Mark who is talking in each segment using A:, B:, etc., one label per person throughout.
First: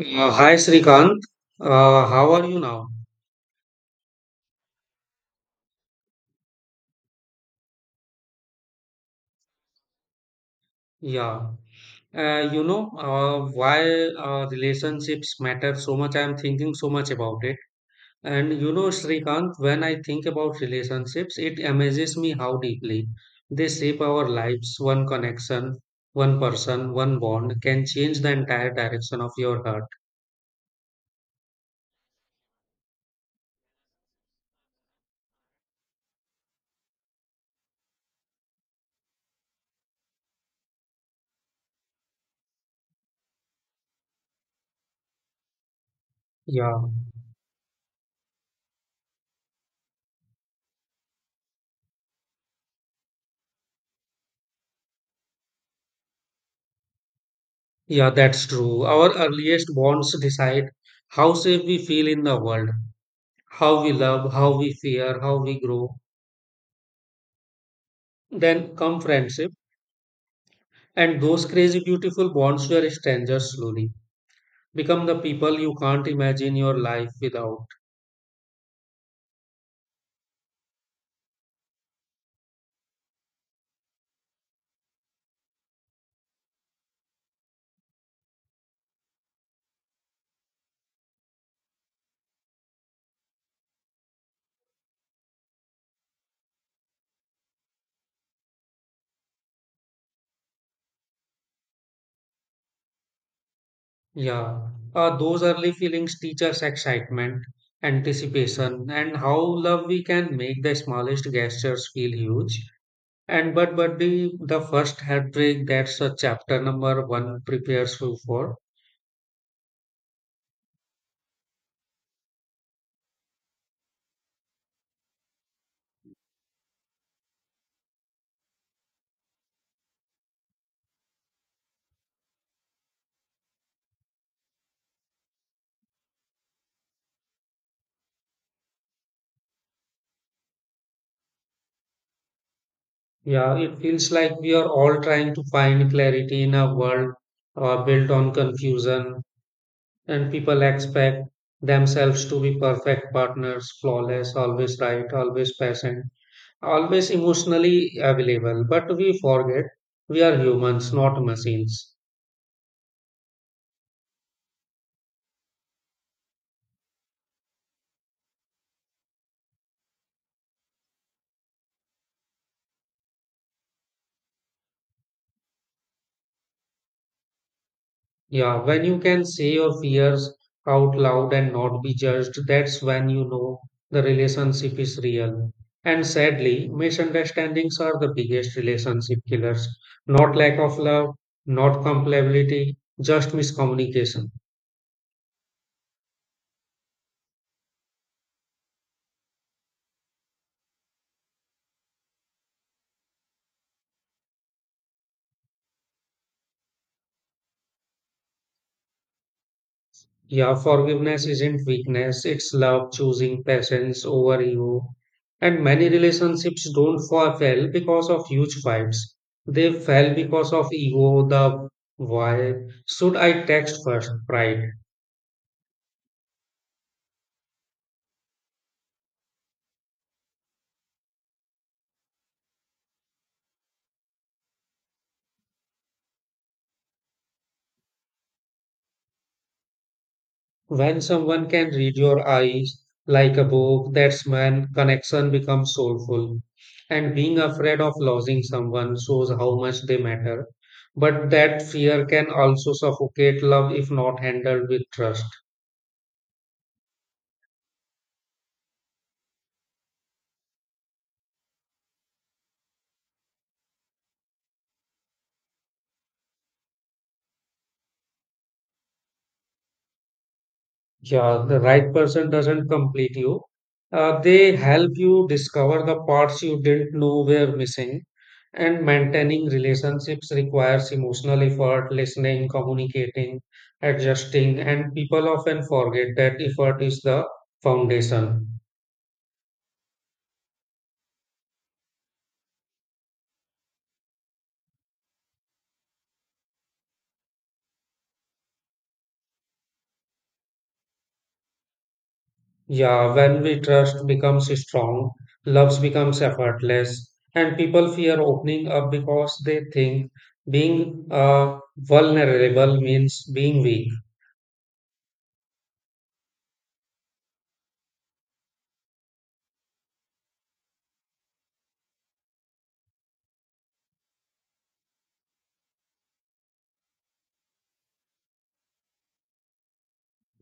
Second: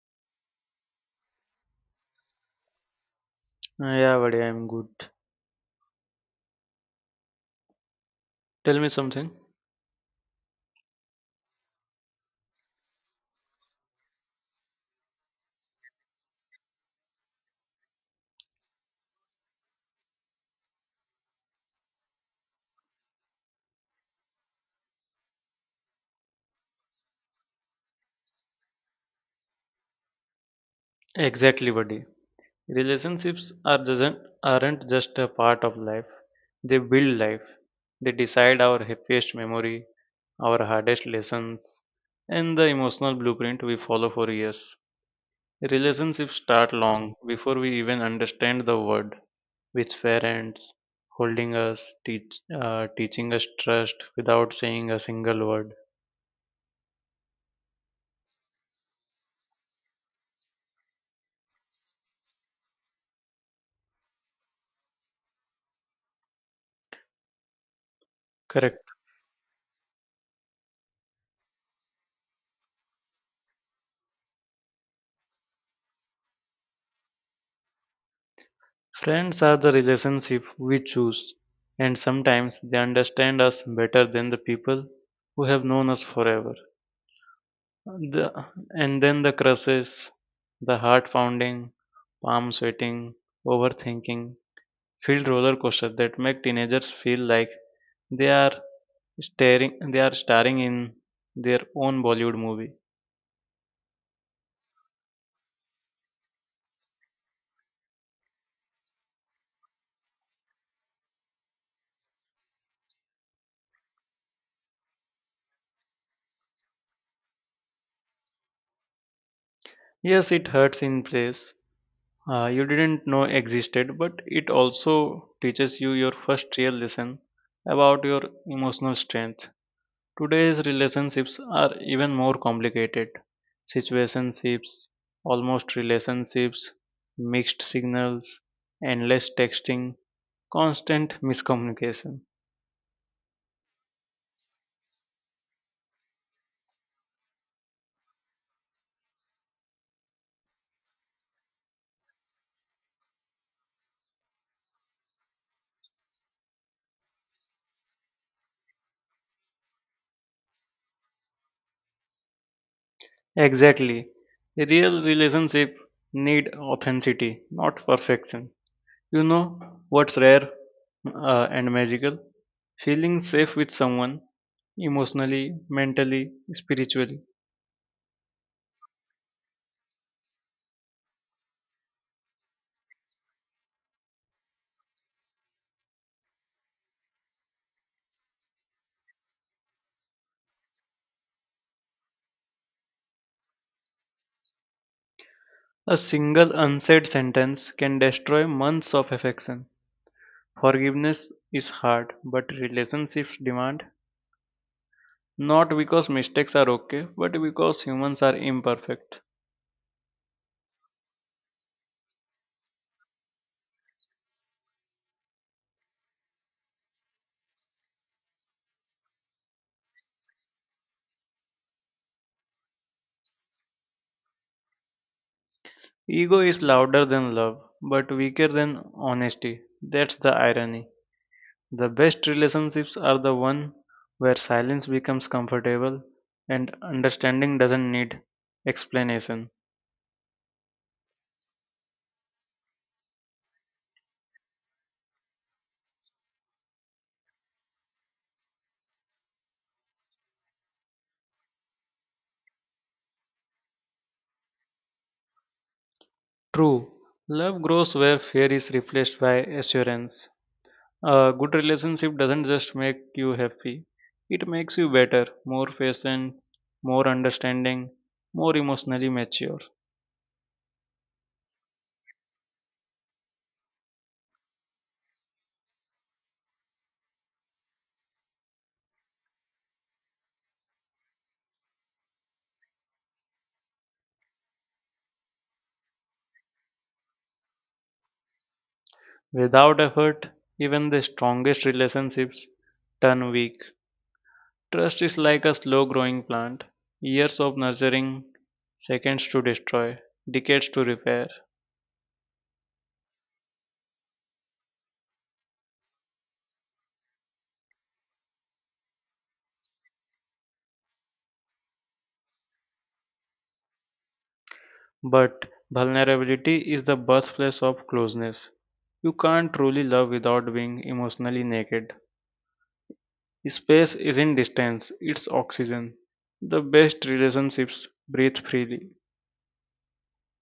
A: Uh, Hi Srikanth, uh, how are you now?
B: Yeah, buddy, I'm good. Tell me something.
A: Yeah, why relationships matter so much. I am thinking so much about it, and you know, Srikanth, when I think about relationships, it amazes me how deeply they shape our lives. One connection, one person, one bond can change the entire direction of your heart.
B: Exactly, buddy. Relationships aren't just a part of life. They build life. They decide our happiest memory, our hardest lessons, and the emotional blueprint we follow for years. Relationships start
A: Yeah,
B: long before we even understand the word. With parents holding us, teaching us trust without saying a single word.
A: yeah, that's true. Our earliest bonds decide how safe we feel in the world, how we love, how we fear, how we grow. Then
B: Correct.
A: come friendship, and those crazy, beautiful bonds where strangers slowly become the people you can't imagine your life without.
B: Friends are the relationship we choose, and sometimes they understand us better than the people who have known us forever. The, and then the crushes, the heart pounding, palm sweating, overthinking, field roller coaster that make teenagers feel like they are they are starring in their own Bollywood movie.
A: Yeah, those early feelings teach us excitement, anticipation, and how love we can make the smallest gestures feel huge. And the first heartbreak, that's a chapter number one prepares you for.
B: Yes, it hurts in place, you didn't know existed, but it also teaches you your first real lesson about your emotional strength. Today's relationships are even more complicated. Situationships, almost relationships, mixed signals, endless texting, constant miscommunication.
A: Yeah, it feels like we are all trying to find clarity in a world built on confusion, and people expect themselves to be perfect partners, flawless, always right, always patient, always emotionally available. But we forget we are humans, not machines.
B: Exactly. A real relationship need authenticity, not perfection. You know what's rare and magical? Feeling safe with someone emotionally, mentally, spiritually.
A: Yeah, when you can say your fears out loud and not be judged, that's when you know the relationship is real. And sadly, misunderstandings are the biggest relationship killers. Not lack of love, not compatibility, just miscommunication.
B: A single unsaid sentence can destroy months of affection. Forgiveness is hard, but relationships demand not because mistakes are okay, but because humans are imperfect.
A: Yeah, forgiveness isn't weakness, it's love, choosing patience over ego. And many relationships don't fail because of huge fights. They fail because of ego, the why should I text first pride.
B: Ego is louder than love, but weaker than honesty. That's the irony. The best relationships are the one where silence becomes comfortable and understanding doesn't need explanation.
A: When someone can read your eyes like a book, that's when connection becomes soulful. And being afraid of losing someone shows how much they matter. But that fear can also suffocate love if not handled with trust.
B: True, love grows where fear is replaced by assurance. A good relationship doesn't just make you happy, it makes you better, more patient, more understanding, more emotionally mature.
A: Yeah, the right person doesn't complete you. They help you discover the parts you didn't know were missing. And maintaining relationships requires emotional effort, listening, communicating, adjusting, and people often forget that effort is the foundation.
B: Without effort, even the strongest relationships turn weak. Trust is like a slow growing plant. Years of nurturing, seconds to destroy, decades to repair.
A: Yeah, when we trust becomes strong, loves becomes effortless, and people fear opening up because they think being vulnerable means being weak.
B: But vulnerability is the birthplace of closeness. You can't truly love without being emotionally naked. Space isn't distance, it's oxygen. The best relationships breathe freely.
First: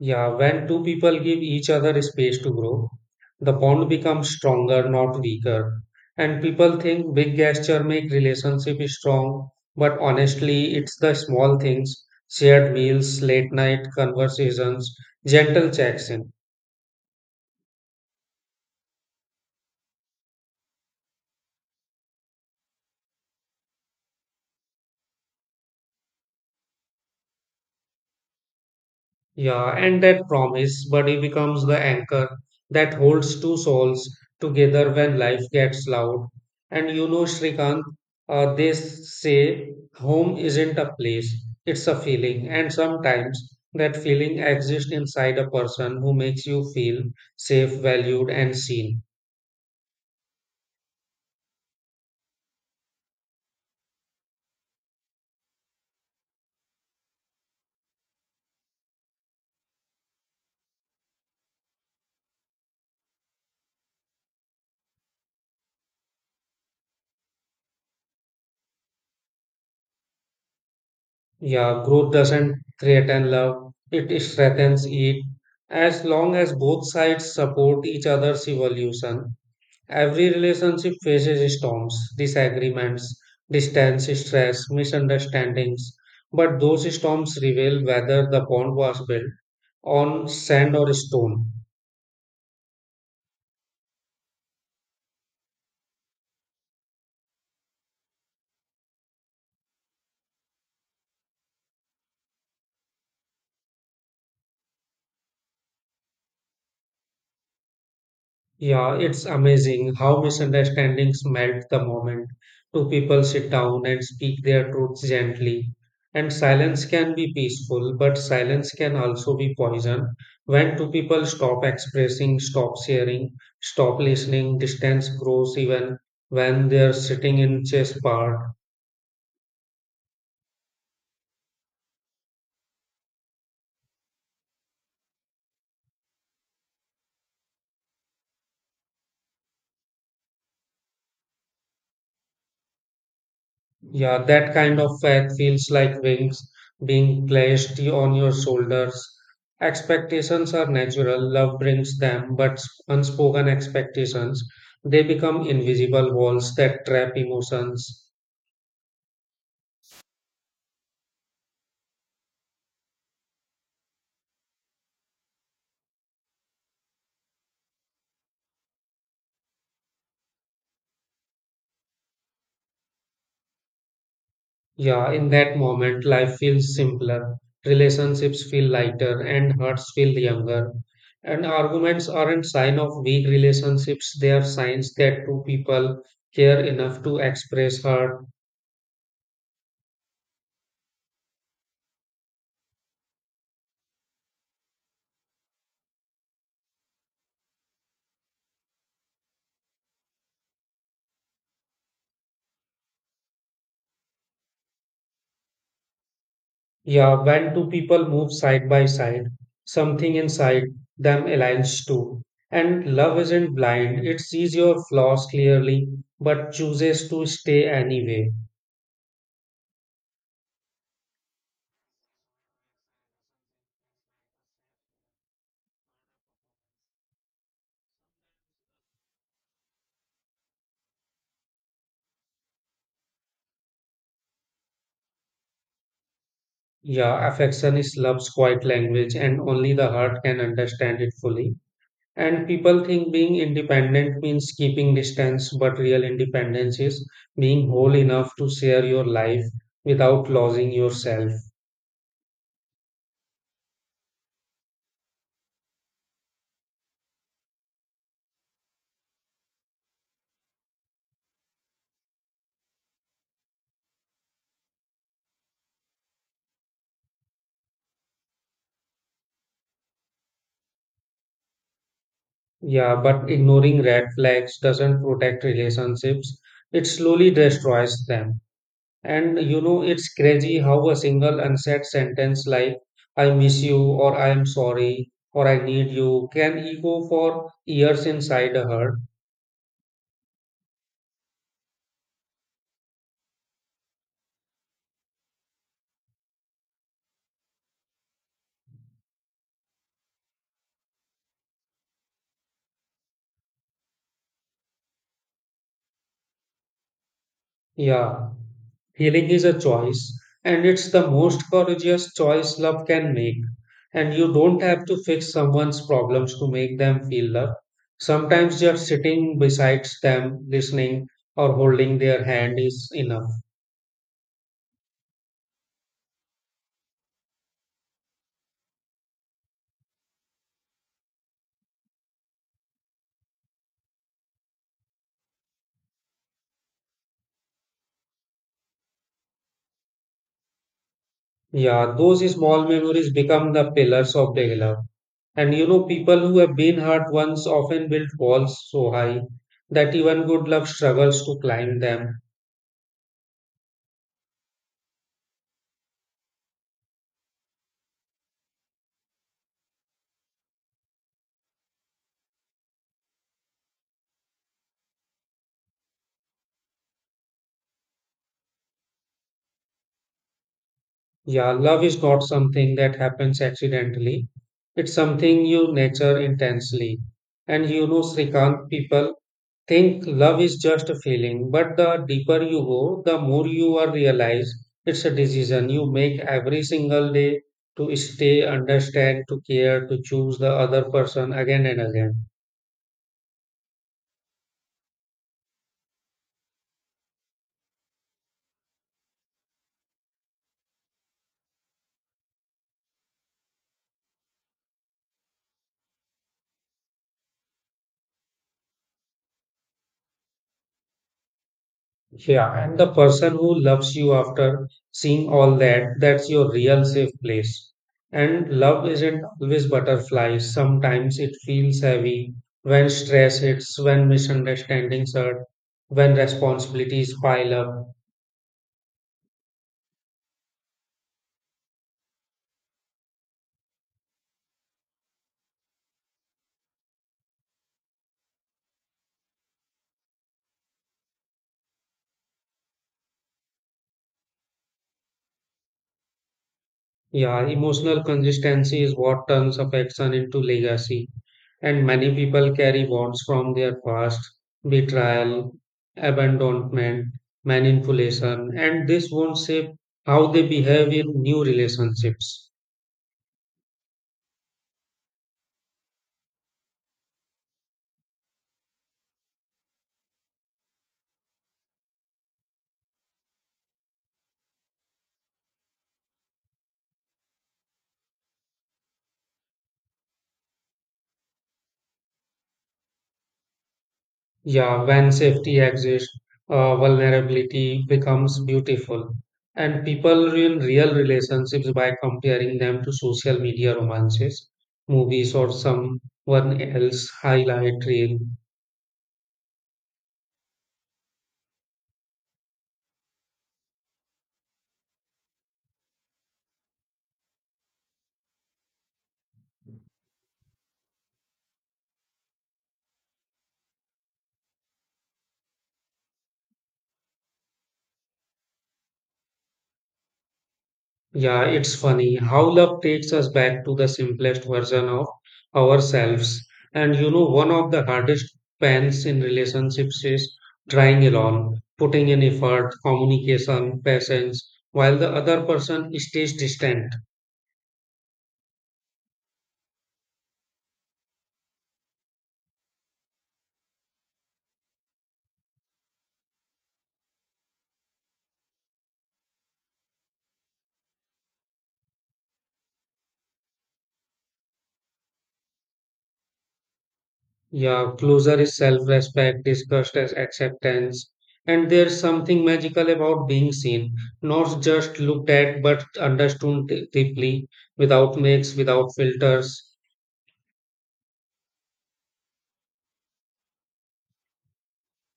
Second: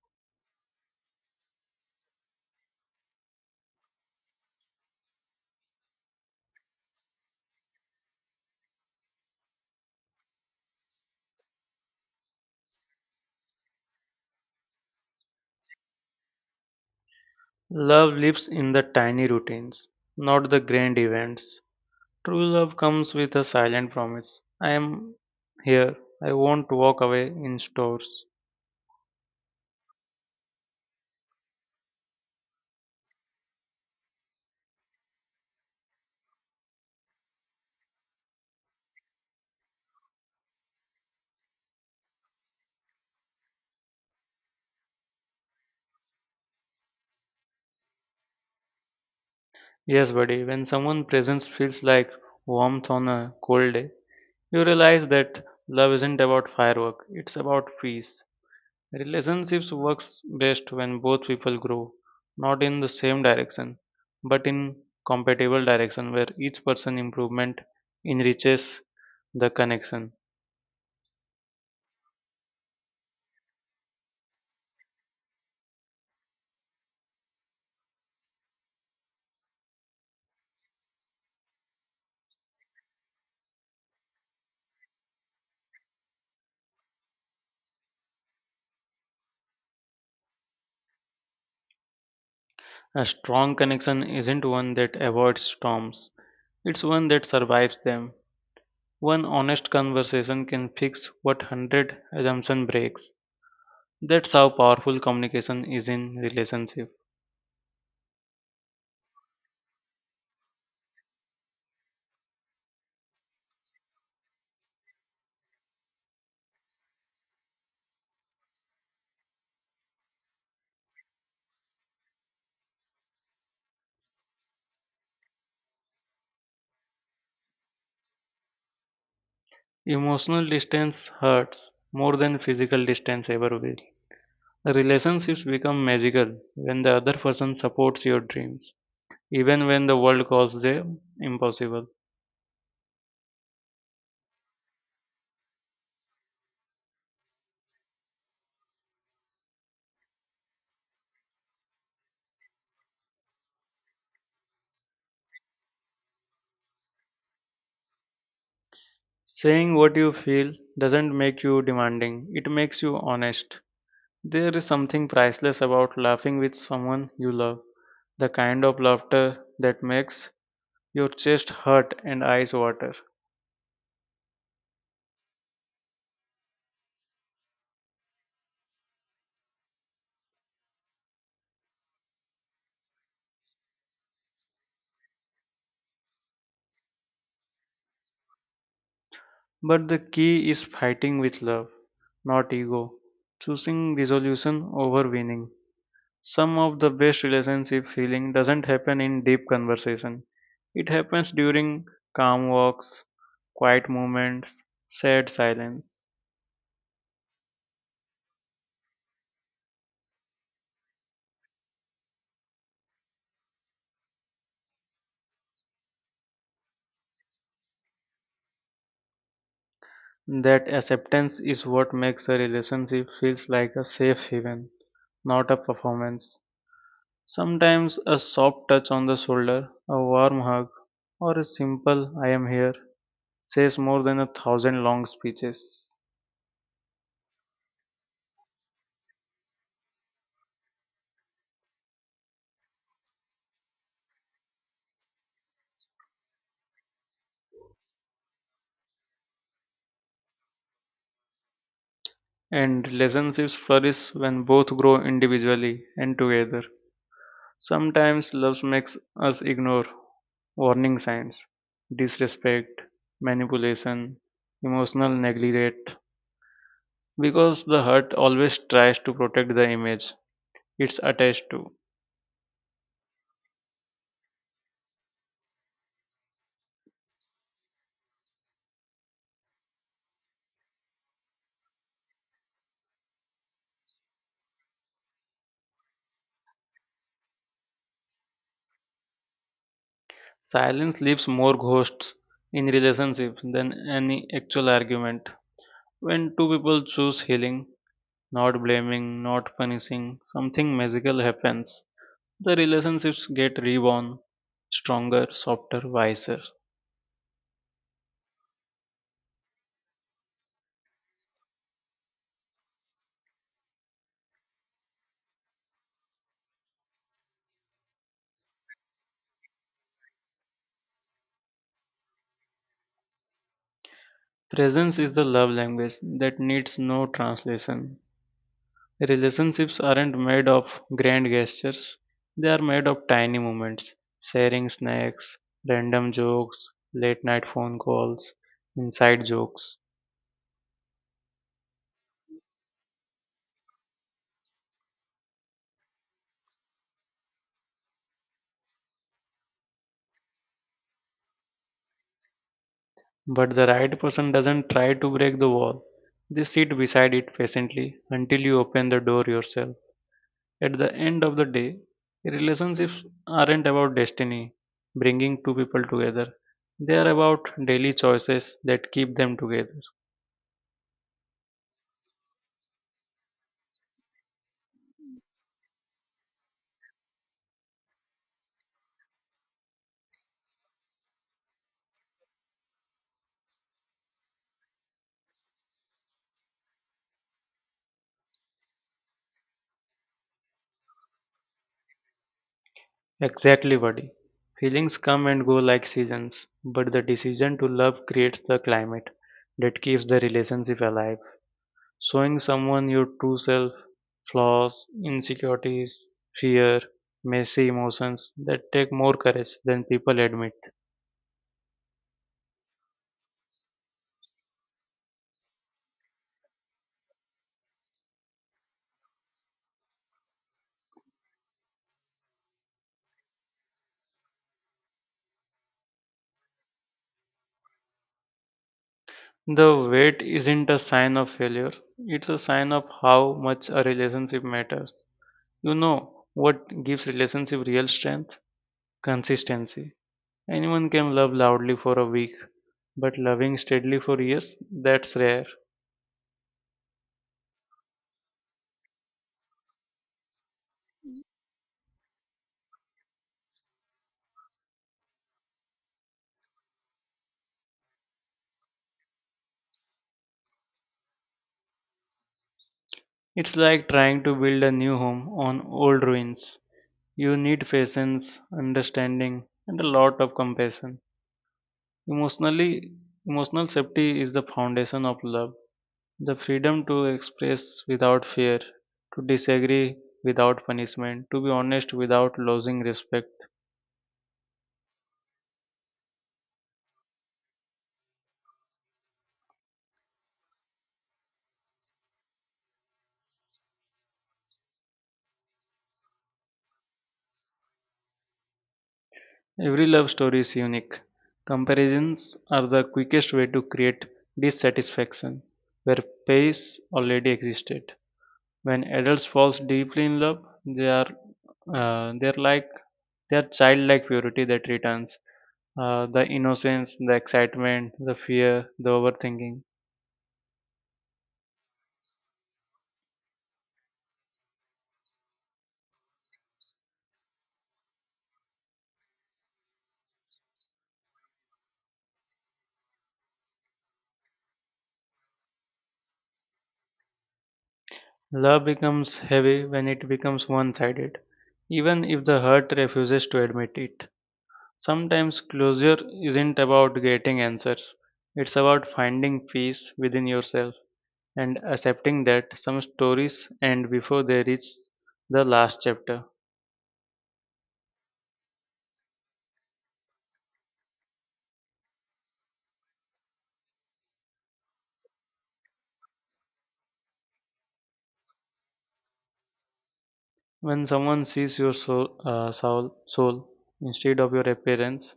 A: Yeah, when two people give each other space to grow, the bond becomes stronger, not weaker. And people think big gesture make relationship strong, but honestly, it's the small things, shared meals, late night conversations, gentle checks in.
B: Love lives in the tiny routines, not the grand events. True love comes with a silent promise. I am here. I won't walk away in stores.
A: Yeah, and that promise, buddy, becomes the anchor that holds two souls together when life gets loud. And you know, Srikanth, they say home isn't a place, it's a feeling. And sometimes that feeling exists inside a person who makes you feel safe, valued, and seen.
B: Yes, buddy, when someone's presence feels like warmth on a cold day, you realize that love isn't about firework, it's about peace. Relationships works best when both people grow, not in the same direction, but in compatible direction where each person improvement enriches the connection.
A: Yeah, growth doesn't threaten love, it strengthens it. As long as both sides support each other's evolution, every relationship faces storms, disagreements, distance, stress, misunderstandings, but those storms reveal whether the bond was built on sand or stone.
B: A strong connection isn't one that avoids storms, it's one that survives them. One honest conversation can fix what hundred assumption breaks. That's how powerful communication is in relationship.
A: Yeah, it's amazing how misunderstandings melt the moment two people sit down and speak their truths gently. And silence can be peaceful, but silence can also be poison. When two people stop expressing, stop sharing, stop listening, distance grows even when they're sitting in chess part.
B: Emotional distance hurts more than physical distance ever will. Relationships become magical when the other person supports your dreams, even when the world calls them impossible.
A: Yeah, that kind of fact feels like wings being placed on your shoulders. Expectations are natural, love brings them, but unspoken expectations, they become invisible walls that trap emotions.
B: Saying what you feel doesn't make you demanding, it makes you honest. There is something priceless about laughing with someone you love, the kind of laughter that makes your chest hurt and eyes water.
A: Yeah, in that moment, life feels simpler, relationships feel lighter, and hearts feel younger. And arguments aren't sign of weak relationships, they are signs that two people care enough to express heart.
B: But the key is fighting with love, not ego, choosing resolution over winning. Some of the best relationship feeling doesn't happen in deep conversation. It happens during calm walks, quiet moments, sad silence.
A: Yeah, when two people move side by side, something inside them aligns too. And love isn't blind, it sees your flaws clearly, but chooses to stay anyway.
B: That acceptance is what makes a relationship feels like a safe haven, not a performance. Sometimes a soft touch on the shoulder, a warm hug, or a simple I am here says more than a thousand long speeches.
A: Yeah, affection is love's quiet language, and only the heart can understand it fully. And people think being independent means keeping distance, but real independence is being whole enough to share your life without losing yourself.
B: And relationships flourish when both grow individually and together. Sometimes love makes us ignore warning signs, disrespect, manipulation, emotional neglect, because the hut always tries to protect the image it's attached to.
A: Yeah, but ignoring red flags doesn't protect relationships. It slowly destroys them. And you know, it's crazy how a single unsaid sentence like, I miss you, or I am sorry, or I need you, can echo for years inside a hurt.
B: Silence leaves more ghosts in relationships than any actual argument. When two people choose healing, not blaming, not punishing, something magical happens. The relationships get reborn, stronger, softer, wiser.
A: Yeah. Healing is a choice, and it's the most courageous choice love can make. And you don't have to fix someone's problems to make them feel loved. Sometimes just sitting beside them, listening, or holding their hand is enough.
B: Presence is the love language that needs no translation. Relationships aren't made of grand gestures, they are made of tiny moments, sharing snacks, random jokes, late night phone calls, inside jokes.
A: Yeah, those small memories become the pillars of daily love. And you know, people who have been hurt once often build walls so high that even good love struggles to climb them.
B: But the right person doesn't try to break the wall, they sit beside it patiently until you open the door yourself. At the end of the day, relationships aren't about destiny, bringing two people together. They are about daily choices that keep them together.
A: Yeah, love is not something that happens accidentally. It's something you nurture intensely. And you know, Srikant, people think love is just a feeling, but the deeper you go, the more you are realize it's a decision you make every single day to stay, understand, to care, to choose the other person again and again.
B: Exactly, buddy. Feelings come and go like seasons, but the decision to love creates the climate that keeps the relationship alive. Showing someone your true self, flaws, insecurities, fear, messy emotions that take more courage than people admit.
A: Yeah, and the person who loves you after seeing all that, that's your real safe place. And love isn't always butterflies. Sometimes it feels heavy when stress hits, when misunderstandings hurt, when responsibilities pile up.
B: The wait isn't a sign of failure, it's a sign of how much a relationship matters. You know what gives relationship real strength? Consistency. Anyone can love loudly for a week, but loving steadily for years, that's rare.
A: Yeah, emotional consistency is what turns affection into legacy. And many people carry bonds from their past, betrayal, abandonment, manipulation, and this wounds shape how they behave in new relationships.
B: It's like trying to build a new home on old ruins. You need patience, understanding, and a lot of compassion. Emotionally, emotional safety is the foundation of love. The freedom to express without fear, to disagree without punishment, to be honest without losing respect.
A: Yeah, when safety exists, vulnerability becomes beautiful. And people ruin real relationships by comparing them to social media romances, movies, or someone else highlight reel.
B: Every love story is unique. Comparisons are the quickest way to create dissatisfaction where pace already existed. When adults falls deeply in love, they're like their childlike purity that returns. The innocence, the excitement, the fear, the overthinking.
A: Yeah, it's funny how love takes us back to the simplest version of ourselves. And you know, one of the hardest pains in relationships is trying alone, putting in effort, communication, patience, while the other person stays distant.
B: Love becomes heavy when it becomes one sided, even if the hurt refuses to admit it. Sometimes closure isn't about getting answers, it's about finding peace within yourself and accepting that some stories end before they reach the last chapter.
A: Yeah, closer is self-respect, disgust as acceptance. And there's something magical about being seen, not just looked at, but understood deeply, without makes, without filters.
B: When someone sees your soul instead of your appearance,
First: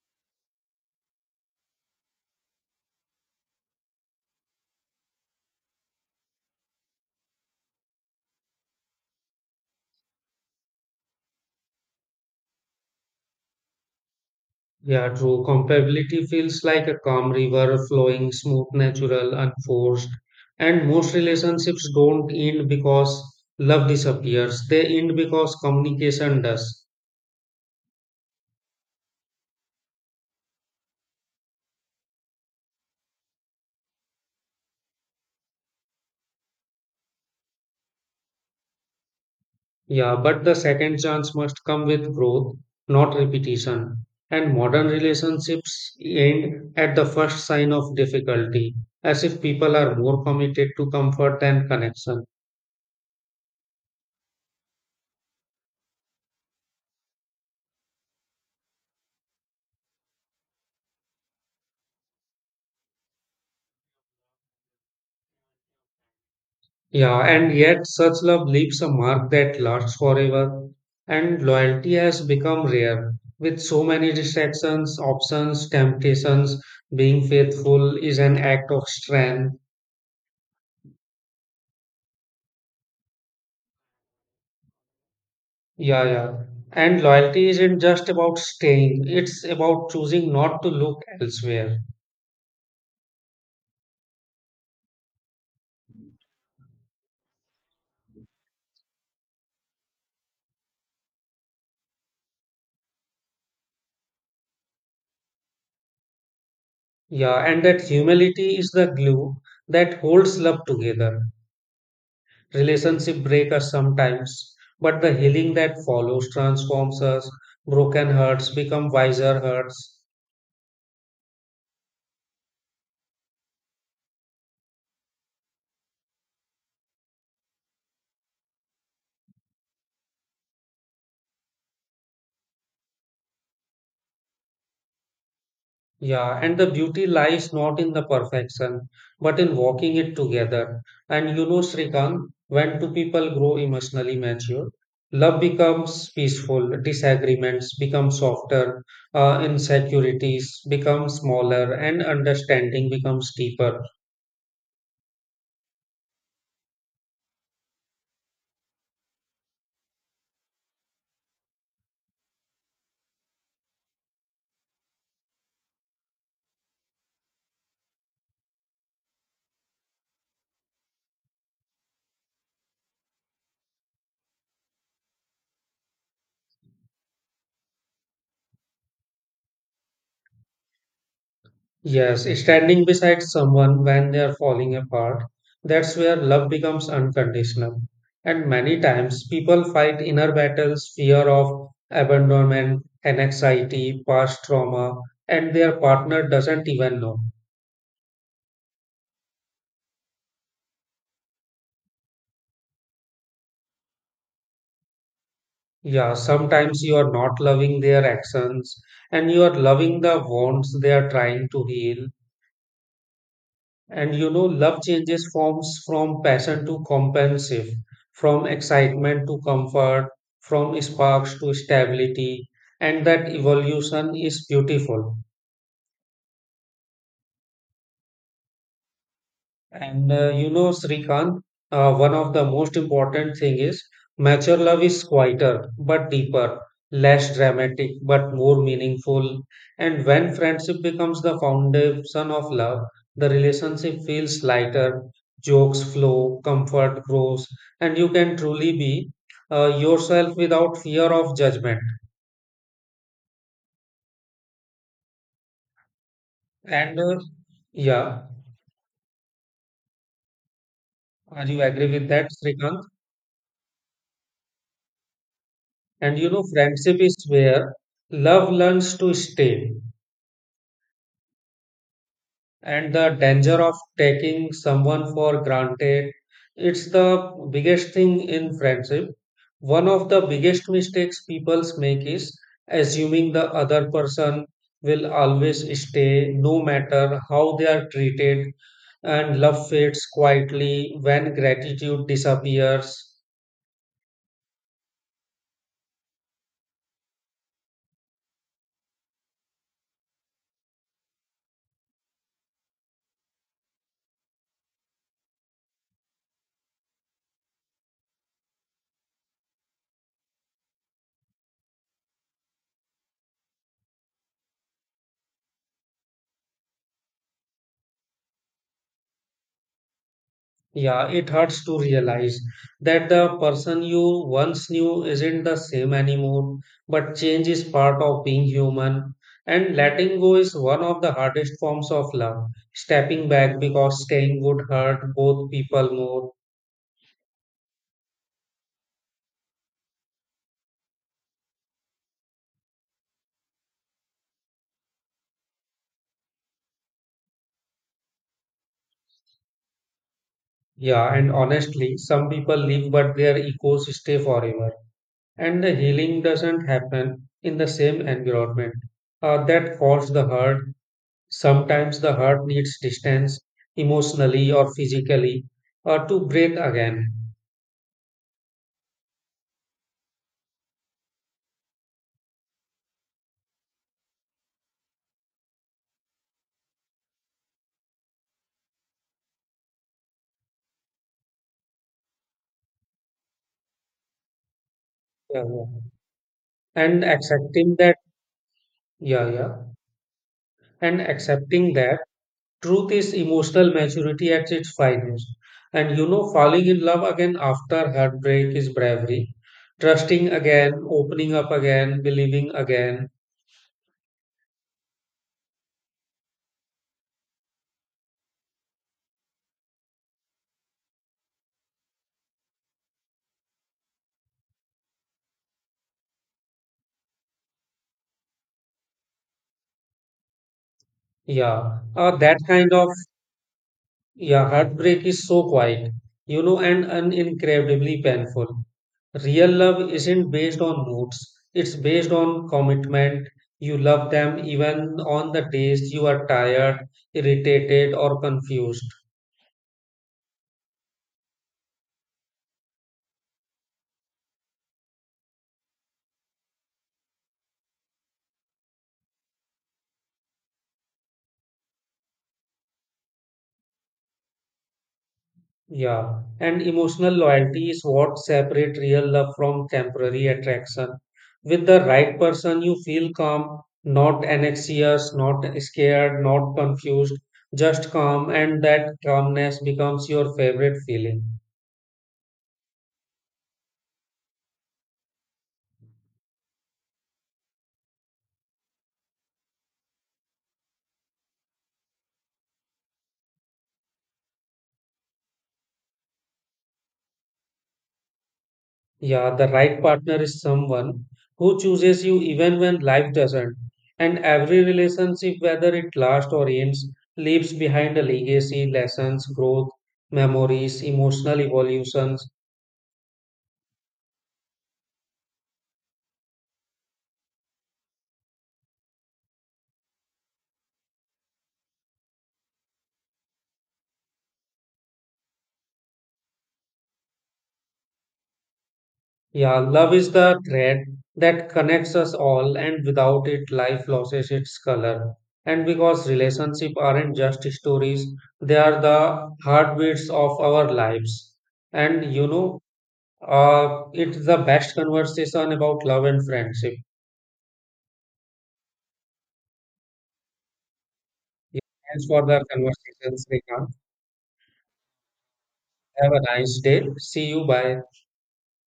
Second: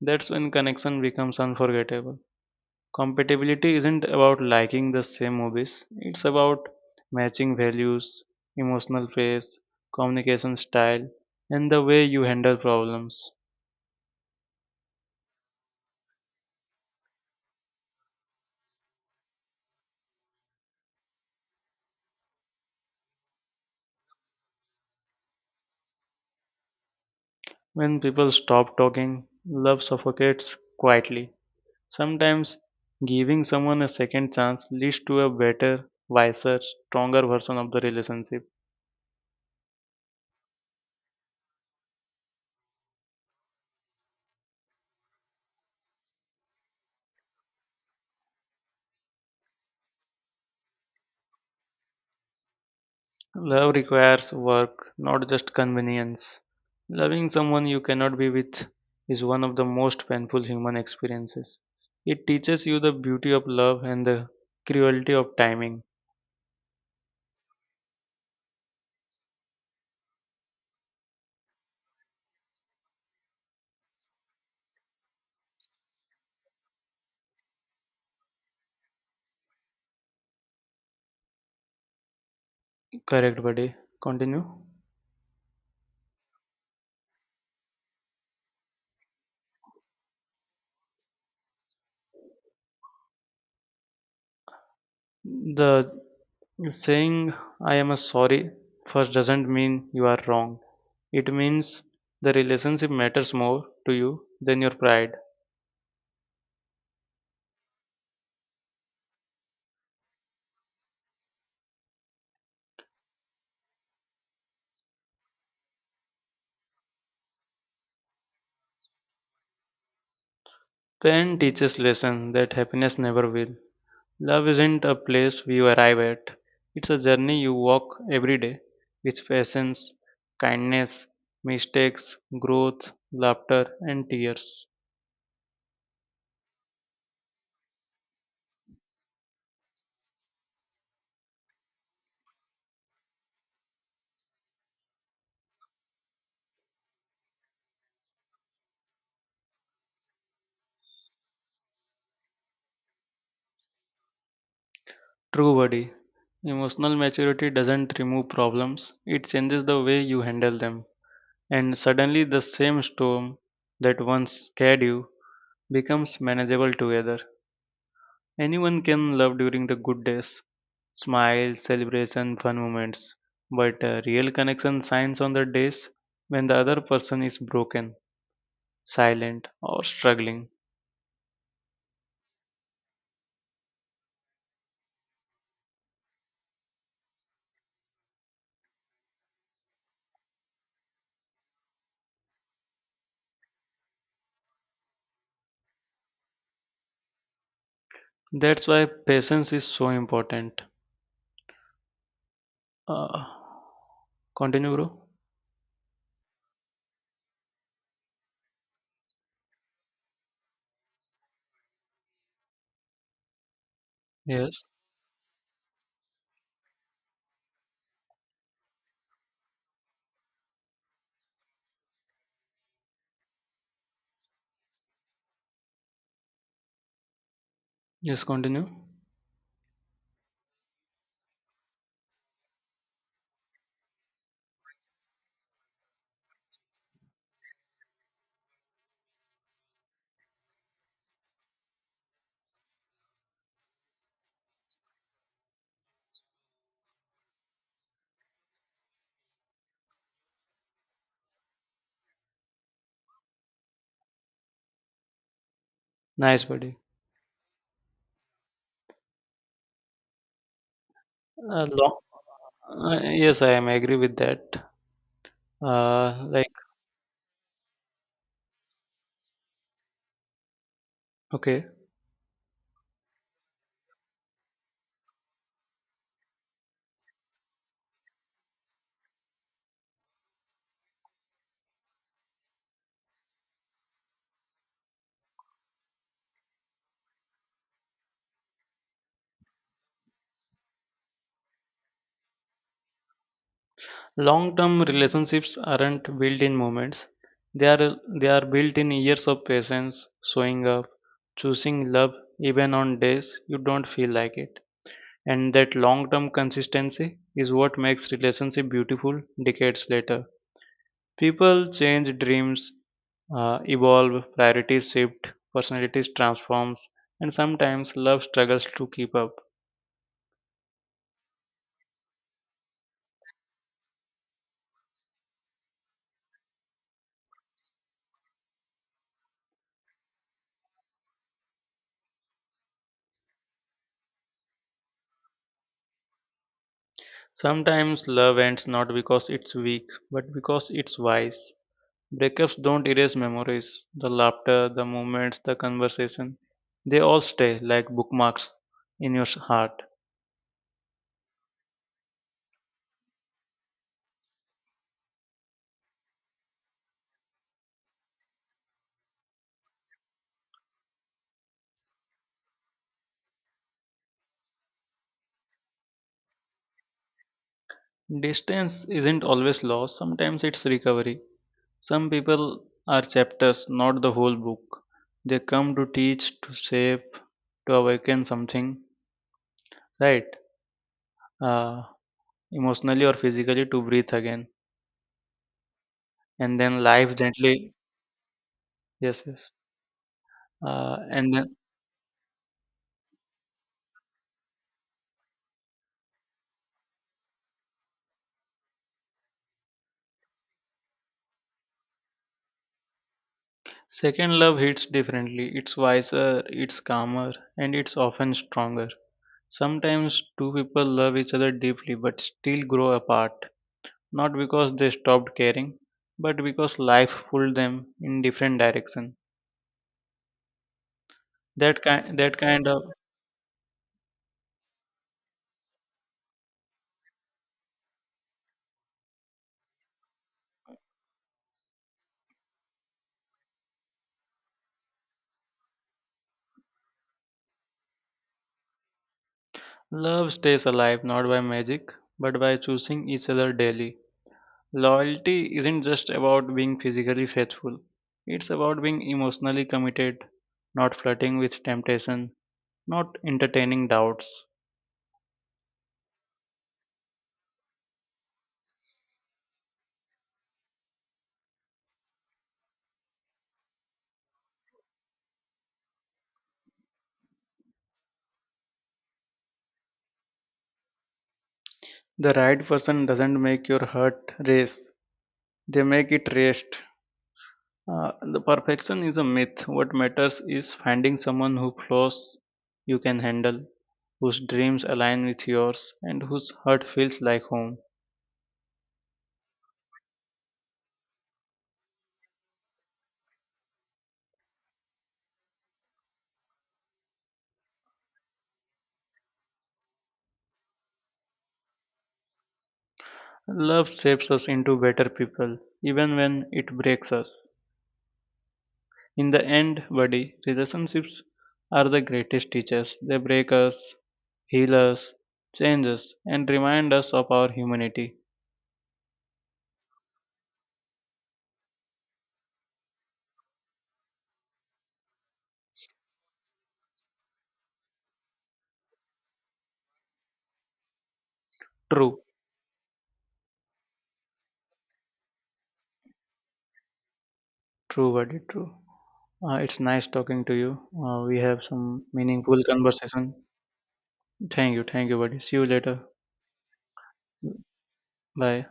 B: that's when connection becomes unforgettable. Compatibility isn't about liking the same movies, it's about matching values, emotional pace, communication style, and the way you handle problems.
A: Yeah, true. Comparability feels like a calm river flowing smooth, natural, unforced. And most relationships don't end because love disappears. They end because communication does.
B: When people stop talking, love suffocates quietly. Sometimes giving someone a second chance leads to a better, wiser, stronger version of the relationship.
A: Yeah, but the second chance must come with growth, not repetition. And modern relationships end at the first sign of difficulty, as if people are more committed to comfort than connection.
B: Love requires work, not just convenience. Loving someone you cannot be with is one of the most painful human experiences. It teaches you the beauty of love and the cruelty of timing.
A: Yeah, and yet such love leaves a mark that lasts forever, and loyalty has become rare. With so many distractions, options, temptations, being faithful is an act of strength.
B: Correct, buddy. Continue.
A: Yeah. And loyalty isn't just about staying, it's about choosing not to look elsewhere.
B: The saying I am sorry first doesn't mean you are wrong. It means the relationship matters more to you than your pride.
A: Yeah, and that humility is the glue that holds love together. Relationship break us sometimes, but the healing that follows transforms us. Broken hearts become wiser hearts.
B: Pain teaches lesson that happiness never will. Love isn't a place you arrive at. It's a journey you walk every day with patience, kindness, mistakes, growth, laughter, and tears.
A: Yeah, and the beauty lies not in the perfection, but in walking it together. And you know, Srikant, when two people grow emotionally mature, love becomes peaceful, disagreements become softer, insecurities become smaller, and understanding becomes deeper.
B: True, buddy. Emotional maturity doesn't remove problems, it changes the way you handle them. And suddenly, the same storm that once scared you becomes manageable together. Anyone can love during the good days, smiles, celebration, fun moments, but a real connection shines on the days when the other person is broken, silent, or struggling.
A: Yes, standing beside someone when they are falling apart, that's where love becomes unconditional. And many times people fight inner battles, fear of abandonment, and anxiety, past trauma, and their partner doesn't even know.
B: That's why patience is so important. Uh, continue, bro.
A: Yeah, sometimes you are not loving their actions and you are loving the wounds they are trying to heal. And you know,
B: Yes,
A: love changes forms from passion to compulsive, from excitement to comfort, from sparks to stability, and that evolution is beautiful.
B: yes, continue.
A: And you know, Srikant, one of the most important thing is mature love is quieter but deeper, less dramatic but more meaningful. And when friendship becomes the foundation of love, the relationship feels lighter, jokes flow, comfort grows, and you can truly be yourself without fear of judgment.
B: Nice, buddy.
A: And yeah, are you agree
B: Long.
A: with that, Srikant?
B: Yes, I am agree with that.
A: And you know,
B: Like,
A: friendship is where love learns to stay.
B: okay.
A: And the danger of taking someone for granted, it's the biggest thing in friendship. One of the biggest mistakes people make is assuming the other person will always stay no matter how they are treated, and love fades quietly when gratitude disappears.
B: Long term relationships aren't built in moments. They are built in years of patience, showing up, choosing love even on days you don't feel like it. And that long term consistency is what makes relationship beautiful decades later. People change dreams, evolve, priorities shift, personalities transforms, and sometimes love struggles to keep up.
A: Yeah, it hurts to realize that the person you once knew isn't the same anymore, but change is part of being human. And letting go is one of the hardest forms of love. Stepping back because staying would hurt both people more.
B: Sometimes love ends not because it's weak, but because it's wise. Breakups don't erase memories, the laughter, the moments, the conversation. They all stay like bookmarks in your heart.
A: Yeah, and honestly, some people leave but their echoes stay forever. And the healing doesn't happen in the same environment. That caused the hurt. Sometimes the heart needs distance emotionally or physically to breathe again.
B: Distance isn't always loss, sometimes it's recovery. Some people are chapters, not the whole book. They come to teach, to shape, to awaken something, right? Uh, Emotionally or physically to breathe again.
A: Yeah.
B: And then
A: And
B: life gently,
A: accepting that,
B: Yes,
A: yeah,
B: yes.
A: yeah. And
B: And then
A: accepting that truth is emotional maturity at its finest. And you know, falling in love again after heartbreak is bravery. Trusting again, opening up again, believing again.
B: Second love hits differently. It's wiser, it's calmer, and it's often stronger. Sometimes two people love each other deeply but still grow apart, not because they stopped caring, but because life pulled them in different direction.
A: Yeah.
B: That kind that
A: That
B: kind
A: kind
B: of
A: of. Yeah, heartbreak is so quiet, you know, and incredibly painful. Real love isn't based on moods, it's based on commitment. You love them even on the days you are tired, irritated, or confused.
B: love stays alive not by magic, but by choosing each other daily. Loyalty isn't just about being physically faithful. It's about being emotionally committed, not flirting with temptation, not entertaining doubts.
A: Yeah, and emotional loyalty is what separates real love from temporary attraction. With the right person, you feel calm, not anxious, not scared, not confused, just calm, and that calmness becomes your favorite feeling.
B: The right person doesn't make your heart race, they make it rest. The perfection is a myth. What matters is finding someone who flows you can handle, whose dreams align with yours, and whose heart feels like home.
A: Yeah, the right partner is someone who chooses you even when life doesn't. And every relationship, whether it lasts or ends, leaves behind a legacy, lessons, growth, memories, emotional evolutions.
B: Love shapes us into better people, even when it breaks us. In the end, buddy, relationships are the greatest teachers. They break us, heal us, change us, and remind us of our humanity.
A: Yeah, love is the thread that connects us all, and without it, life loses its color. And because relationships aren't just stories, they are the heartbeats of our lives. And
B: True,
A: you know, it's the best conversation about love and friendship.
B: true, very true. It's nice talking to you. We have
A: Thanks
B: some
A: for the
B: meaningful
A: conversations,
B: conversation.
A: Srikanth.
B: Thank you, buddy. See you later.
A: Have a nice day. See you. Bye.
B: Bye.